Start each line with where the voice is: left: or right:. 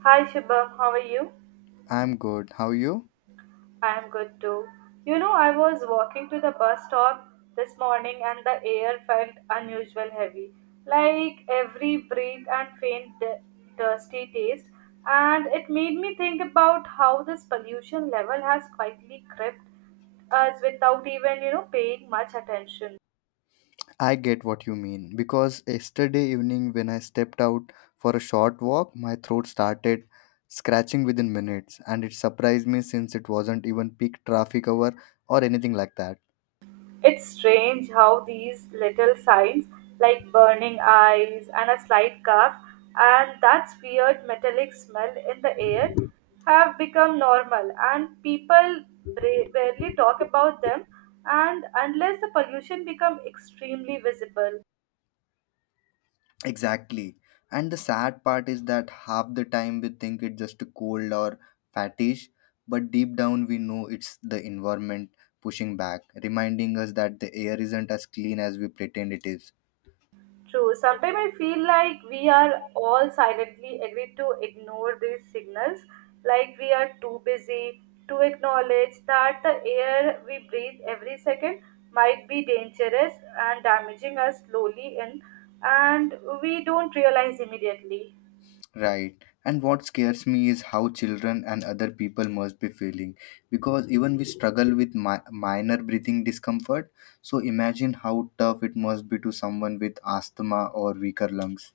right: Hi Shubham, how are you?
left: I'm good. How you?
right: I am good too. You know, I was walking to the bus stop this morning and the air felt unusual heavy. Like every breath and faint dusty taste and it made me think about how this pollution level has quietly crept us without even, paying much attention.
left: I get what you mean, because yesterday evening when I stepped out for a short walk, my throat started scratching within minutes, and it surprised me since it wasn't even peak traffic hour or anything like that.
right: It's strange how these little signs, like burning eyes and a slight cough, and that weird metallic smell in the air, have become normal, and people barely talk about them. And unless the pollution become extremely visible,
left: Exactly. And the sad part is that half the time we think it's just a cold or fatigue, but deep down we know it's the environment pushing back, reminding us that the air isn't as clean as we pretend it is.
right: true. Sometimes I feel like we are all silently agreed to ignore these signals, like we are too busy to acknowledge that the air we breathe every second might be dangerous and damaging us slowly, and we don't realize immediately.
left: Right. And what scares me is how children and other people must be feeling, because even we struggle with minor breathing discomfort. So imagine how tough it must be to someone with asthma or weaker lungs.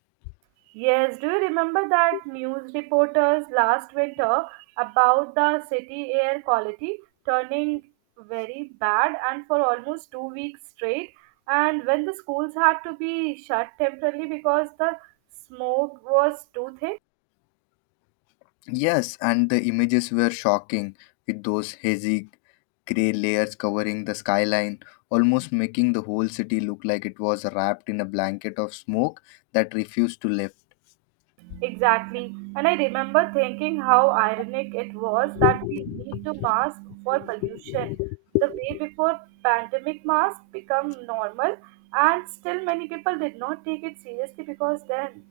right: Yes, do you remember that news reporters last winter about the city air quality turning very bad and for almost 2 weeks straight? And when the schools had to be shut temporarily because the smoke was too thick?
left: Yes, and the images were shocking, with those hazy gray layers covering the skyline, almost making the whole city look like it was wrapped in a blanket of smoke that refused to lift.
right: Exactly. And I remember thinking how ironic it was that we need to mask for pollution. The way before pandemic masks become normal and still many people did not take it seriously because then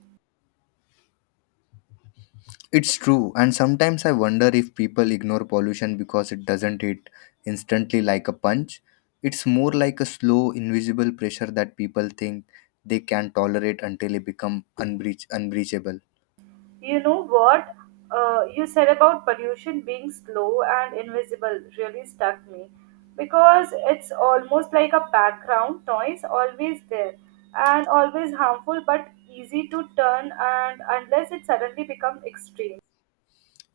left: It's true, and sometimes I wonder if people ignore pollution because it doesn't hit instantly like a punch. It's more like a slow, invisible pressure that people think they can tolerate until it becomes unbreachable.
right: you know what? You said about pollution being slow and invisible really stuck me because it's almost like a background noise, always there and always harmful but easy to turn, and unless it suddenly becomes extreme.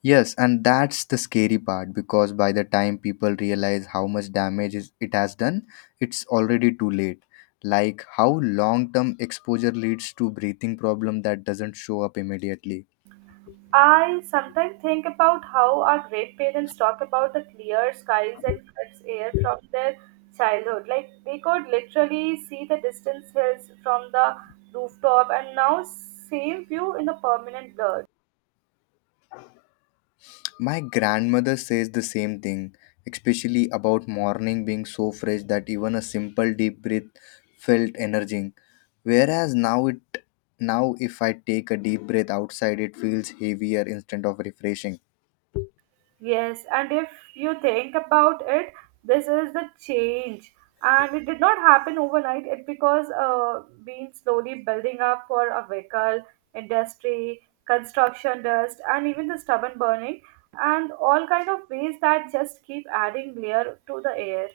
left: Yes, and that's the scary part, because by the time people realize how much damage it has done, it's already too late. Like how long term exposure leads to breathing problem that doesn't show up immediately.
right: I sometimes think about how our great parents talk about the clear skies and cuts air from their childhood. Like they could literally see the distant hills from the rooftop and now same view in the permanent blur.
left: My grandmother says the same thing, especially about morning being so fresh that even a simple deep breath felt energizing. Whereas now it now if I take a deep breath outside, it feels heavier instead of refreshing.
right: Yes, and if you think about it, this is the change, and it did not happen overnight. It because been slowly building up for a vehicle industry, construction dust, and even the stubborn burning, and all kind of ways that just keep adding layer to the air.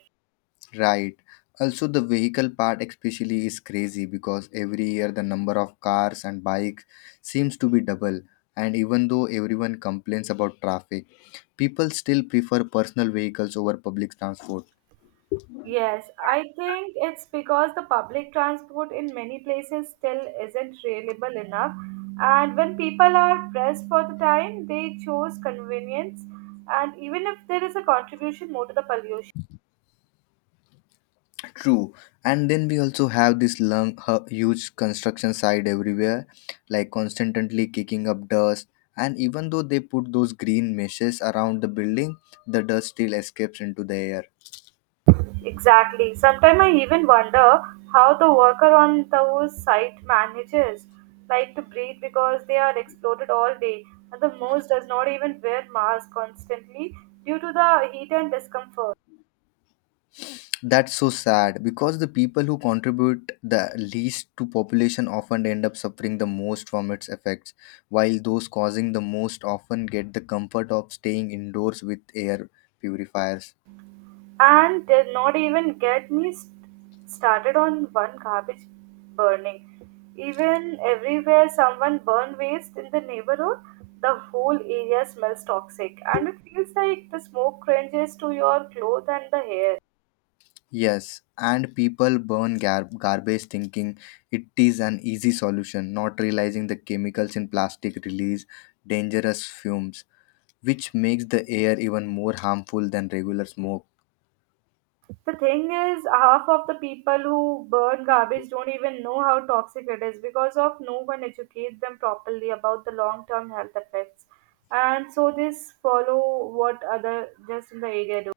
left: Right. Also, the vehicle part especially is crazy, because every year the number of cars and bikes seems to be double, and even though everyone complains about traffic, people still prefer personal vehicles over public transport.
right: Yes, I think it's because the public transport in many places still isn't reliable enough. And when people are pressed for the time, they choose convenience. And even if there is a contribution more to the pollution.
left: True, and then we also have this huge construction site everywhere, like constantly kicking up dust. And even though they put those green meshes around the building, the dust still escapes into the air.
right: Exactly. Sometimes I even wonder how the worker on those site manages like to breathe because they are exploded all day. And the most does not even wear mask constantly due to the heat and discomfort.
left: That's so sad, because the people who contribute the least to population often end up suffering the most from its effects, while those causing the most often get the comfort of staying indoors with air purifiers.
right: And did not even get me started on one garbage burning. Even everywhere someone burn waste in the neighborhood, the whole area smells toxic and it feels like the smoke cringes to your clothes and the hair.
left: Yes, and people burn garbage thinking it is an easy solution, not realizing the chemicals in plastic release dangerous fumes, which makes the air even more harmful than regular smoke.
right: The thing is, half of the people who burn garbage don't even know how toxic it is because of no one educates them properly about the long term health effects. And so they follow what other just in the area do.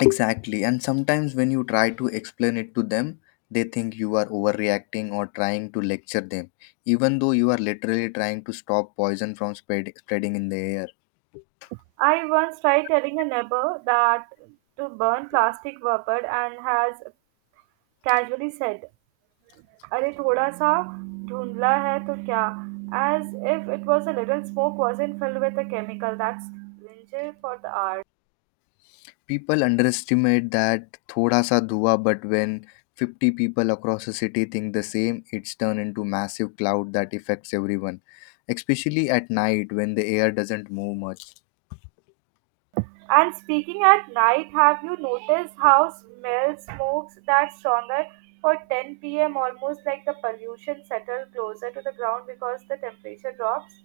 left: Exactly, and sometimes when you try to explain it to them, they think you are overreacting or trying to lecture them, even though you are literally trying to stop poison from spreading in the air.
right: I once tried telling a neighbor that to burn plastic vapor and has casually said, अरे थोड़ा सा धुंधला है तो क्या? As if it was a little smoke wasn't filled with a chemical that's danger for the art.
left: People underestimate that thoda sa dhua, but when 50 people across a city think the same, it's turned into massive cloud that affects everyone, especially at night when the air doesn't move much.
right: And speaking at night, have you noticed how smell smokes that stronger for 10 p.m. almost like the pollution settled closer to the ground because the temperature drops?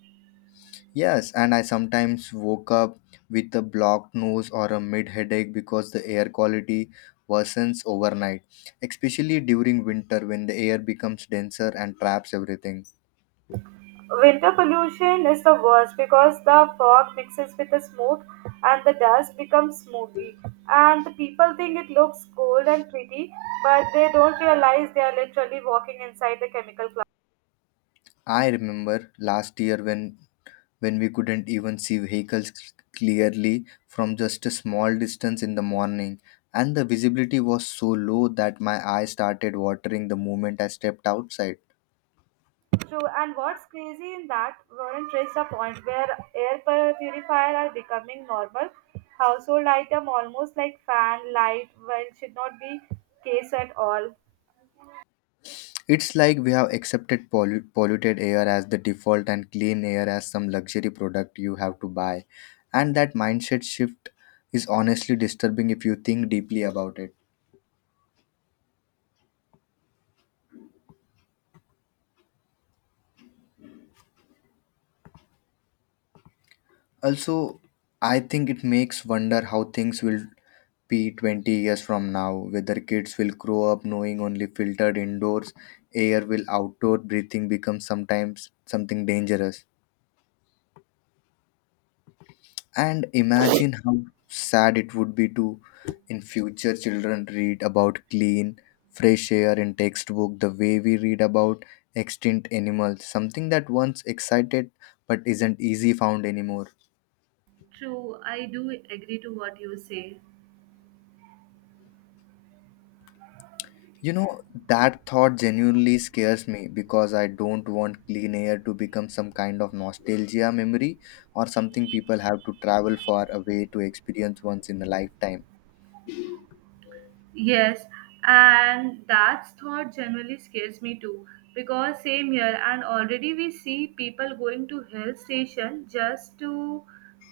left: Yes, and I sometimes woke up with a blocked nose or a mid headache because the air quality worsens overnight, especially during winter when the air becomes denser and traps everything.
right: Winter pollution is the worst because the fog mixes with the smoke and the dust becomes smoky. And the people think it looks cool and pretty, but they don't realize they are literally walking inside the chemical cloud.
left: I remember last year when we couldn't even see vehicles clearly from just a small distance in the morning. And the visibility was so low that my eyes started watering the moment I stepped outside.
right: True, and what's crazy in that, Warren reached a point where air purifiers are becoming normal household item almost like fan, light, well should not be case at all.
left: It's like we have accepted polluted air as the default and clean air as some luxury product you have to buy. And that mindset shift is honestly disturbing if you think deeply about it. Also, I think it makes wonder how things will be 20 years from now, whether kids will grow up knowing only filtered indoors air, will outdoor breathing become sometimes something dangerous. And imagine how sad it would be to in future children read about clean, fresh air in textbook the way we read about extinct animals, something that once excited but isn't easy found anymore.
right: True, I do agree to what you say.
left: You know, that thought genuinely scares me because I don't want clean air to become some kind of nostalgia memory or something people have to travel far away to experience once in a lifetime.
right: Yes, and that thought generally scares me too because same here and already we see people going to hill station just to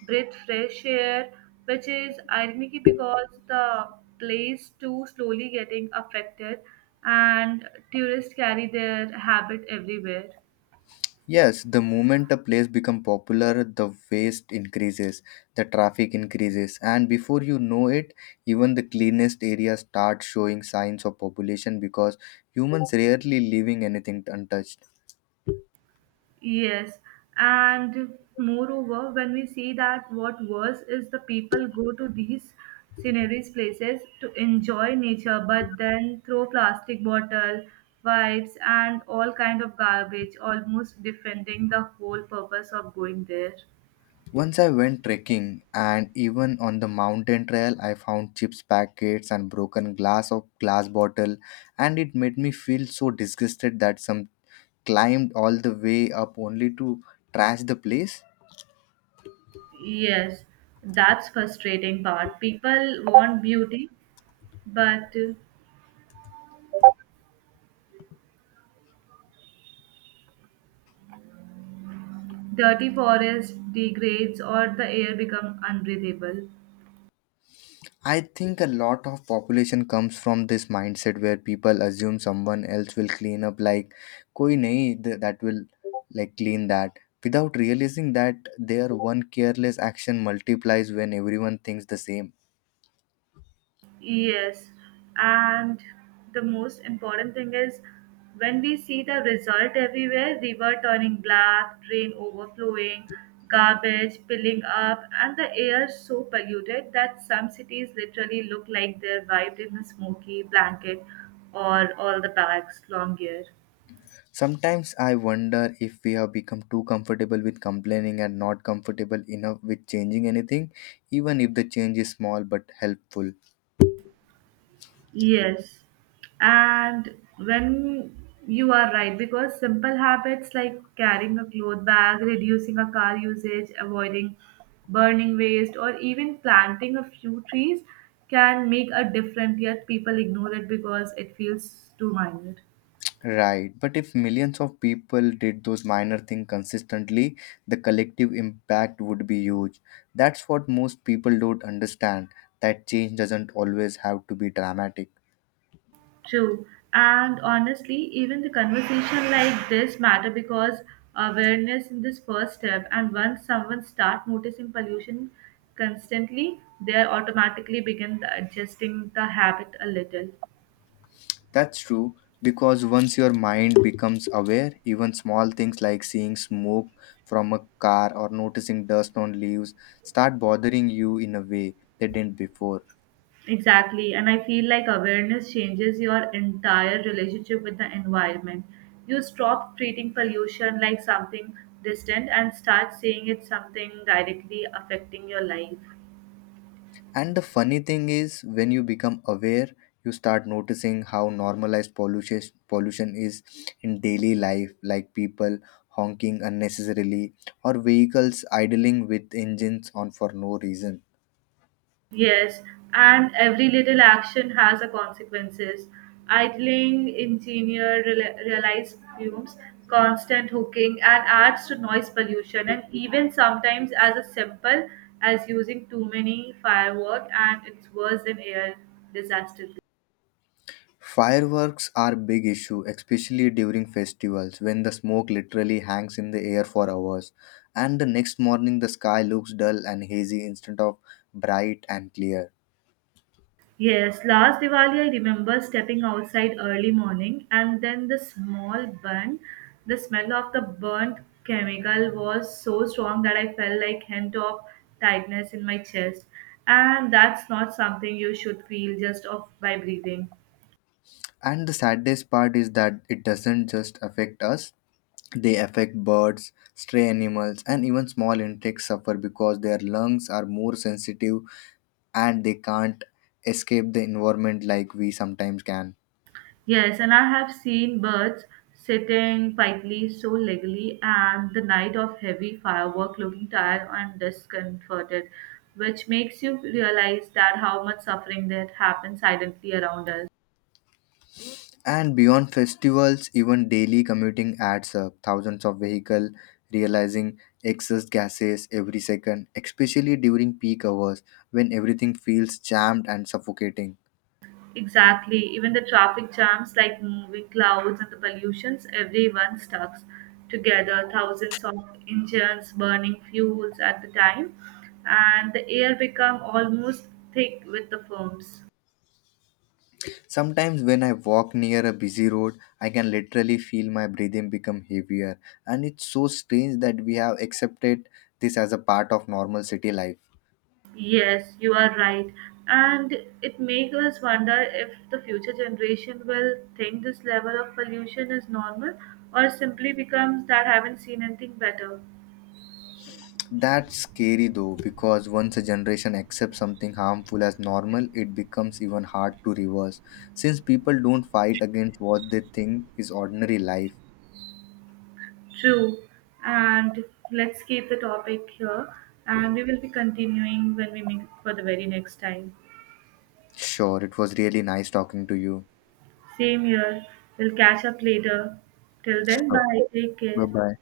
right: breathe fresh air which is ironic because the place too slowly getting affected and tourists carry their habit everywhere.
left: Yes, the moment a place becomes popular, the waste increases, the traffic increases, and before you know it, even the cleanest areas start showing signs of population because humans rarely leaving anything untouched.
right: Yes, and moreover, when we see that what worse is the people go to these sceneries places to enjoy nature, but then throw plastic bottle, wipes, and all kind of garbage, almost defending the whole purpose of going there.
left: Once I went trekking, and even on the mountain trail, I found chips packets and broken glass of glass bottle, and it made me feel so disgusted that some climbed all the way up only to trash the place.
right: Yes, that's frustrating part. People want beauty, but dirty forest degrades or the air become unbreathable.
left: I think a lot of population comes from this mindset where people assume someone else will clean up, like koi nahi that will like clean that, without realizing that their one careless action multiplies when everyone thinks the same.
right: Yes, and the most important thing is when we see the result everywhere river turning black, drain overflowing, garbage piling up, and the air so polluted that some cities literally look like they're wiped in a smoky blanket or all the bags long year.
left: Sometimes I wonder if we have become too comfortable with complaining and not comfortable enough with changing anything, even if the change is small but helpful.
right: Yes, and when you are right, because simple habits like carrying a cloth bag, reducing a car usage, avoiding burning waste, or even planting a few trees can make a difference, yet people ignore it because it feels too minor.
left: Right, but if millions of people did those minor things consistently, the collective impact would be huge. That's what most people don't understand, that change doesn't always have to be dramatic.
right: True. And honestly, even the conversation like this matter because awareness in this first step. And once someone start noticing pollution constantly, they are automatically begin adjusting the habit a little.
left: That's true, because once your mind becomes aware, even small things like seeing smoke from a car or noticing dust on leaves start bothering you in a way they didn't before.
right: Exactly. And I feel like awareness changes your entire relationship with the environment. You stop treating pollution like something distant and start seeing it something directly affecting your life.
left: And the funny thing is, when you become aware, you start noticing how normalized pollution is in daily life, like people honking unnecessarily or vehicles idling with engines on for no reason.
right: Yes, and every little action has a consequences. Idling, engineer realized fumes, constant hooking, and adds to noise pollution. And even sometimes as a simple as using too many firework, and it's worse than air disaster.
left: Fireworks are big issue, especially during festivals when the smoke literally hangs in the air for hours. And the next morning the sky looks dull and hazy instead of bright and clear.
right: Yes, last Diwali I remember stepping outside early morning and then the small burn, the smell of the burnt chemical was so strong that I felt like hint of tightness in my chest. And that's not something you should feel just off by breathing.
left: And the saddest part is that it doesn't just affect us, they affect birds, stray animals, and even small insects suffer because their lungs are more sensitive and they can't escape the environment like we sometimes can.
right: Yes, and I have seen birds sitting quietly, so legally, and the night of heavy firework looking tired and discomforted, which makes you realize that how much suffering that happens silently around us.
left: And beyond festivals, even daily commuting adds up. Thousands of vehicles realizing excess gases every second, especially during peak hours when everything feels jammed and suffocating.
right: Exactly, even the traffic jams, like moving clouds and the pollutions, everyone stuck together, thousands of engines burning fuels at the time, and the air become almost thick with the fumes.
left: Sometimes, when I walk near a busy road, I can literally feel my breathing become heavier. And it's so strange that we have accepted this as a part of normal city life.
right: Yes, you are right. And it makes us wonder if the future generation will think this level of pollution is normal or simply becomes that haven't seen anything better.
left: That's scary though, because once a generation accepts something harmful as normal, it becomes even hard to reverse, since people don't fight against what they think is ordinary life.
right: True. And let's keep the topic here and we will be continuing when we meet for the very next time.
left: Sure, it was really nice talking to you.
right: Same here. We'll catch up later. Till then,
left: Sure.
right: bye. Take
left: Bye
right: care.
left: bye.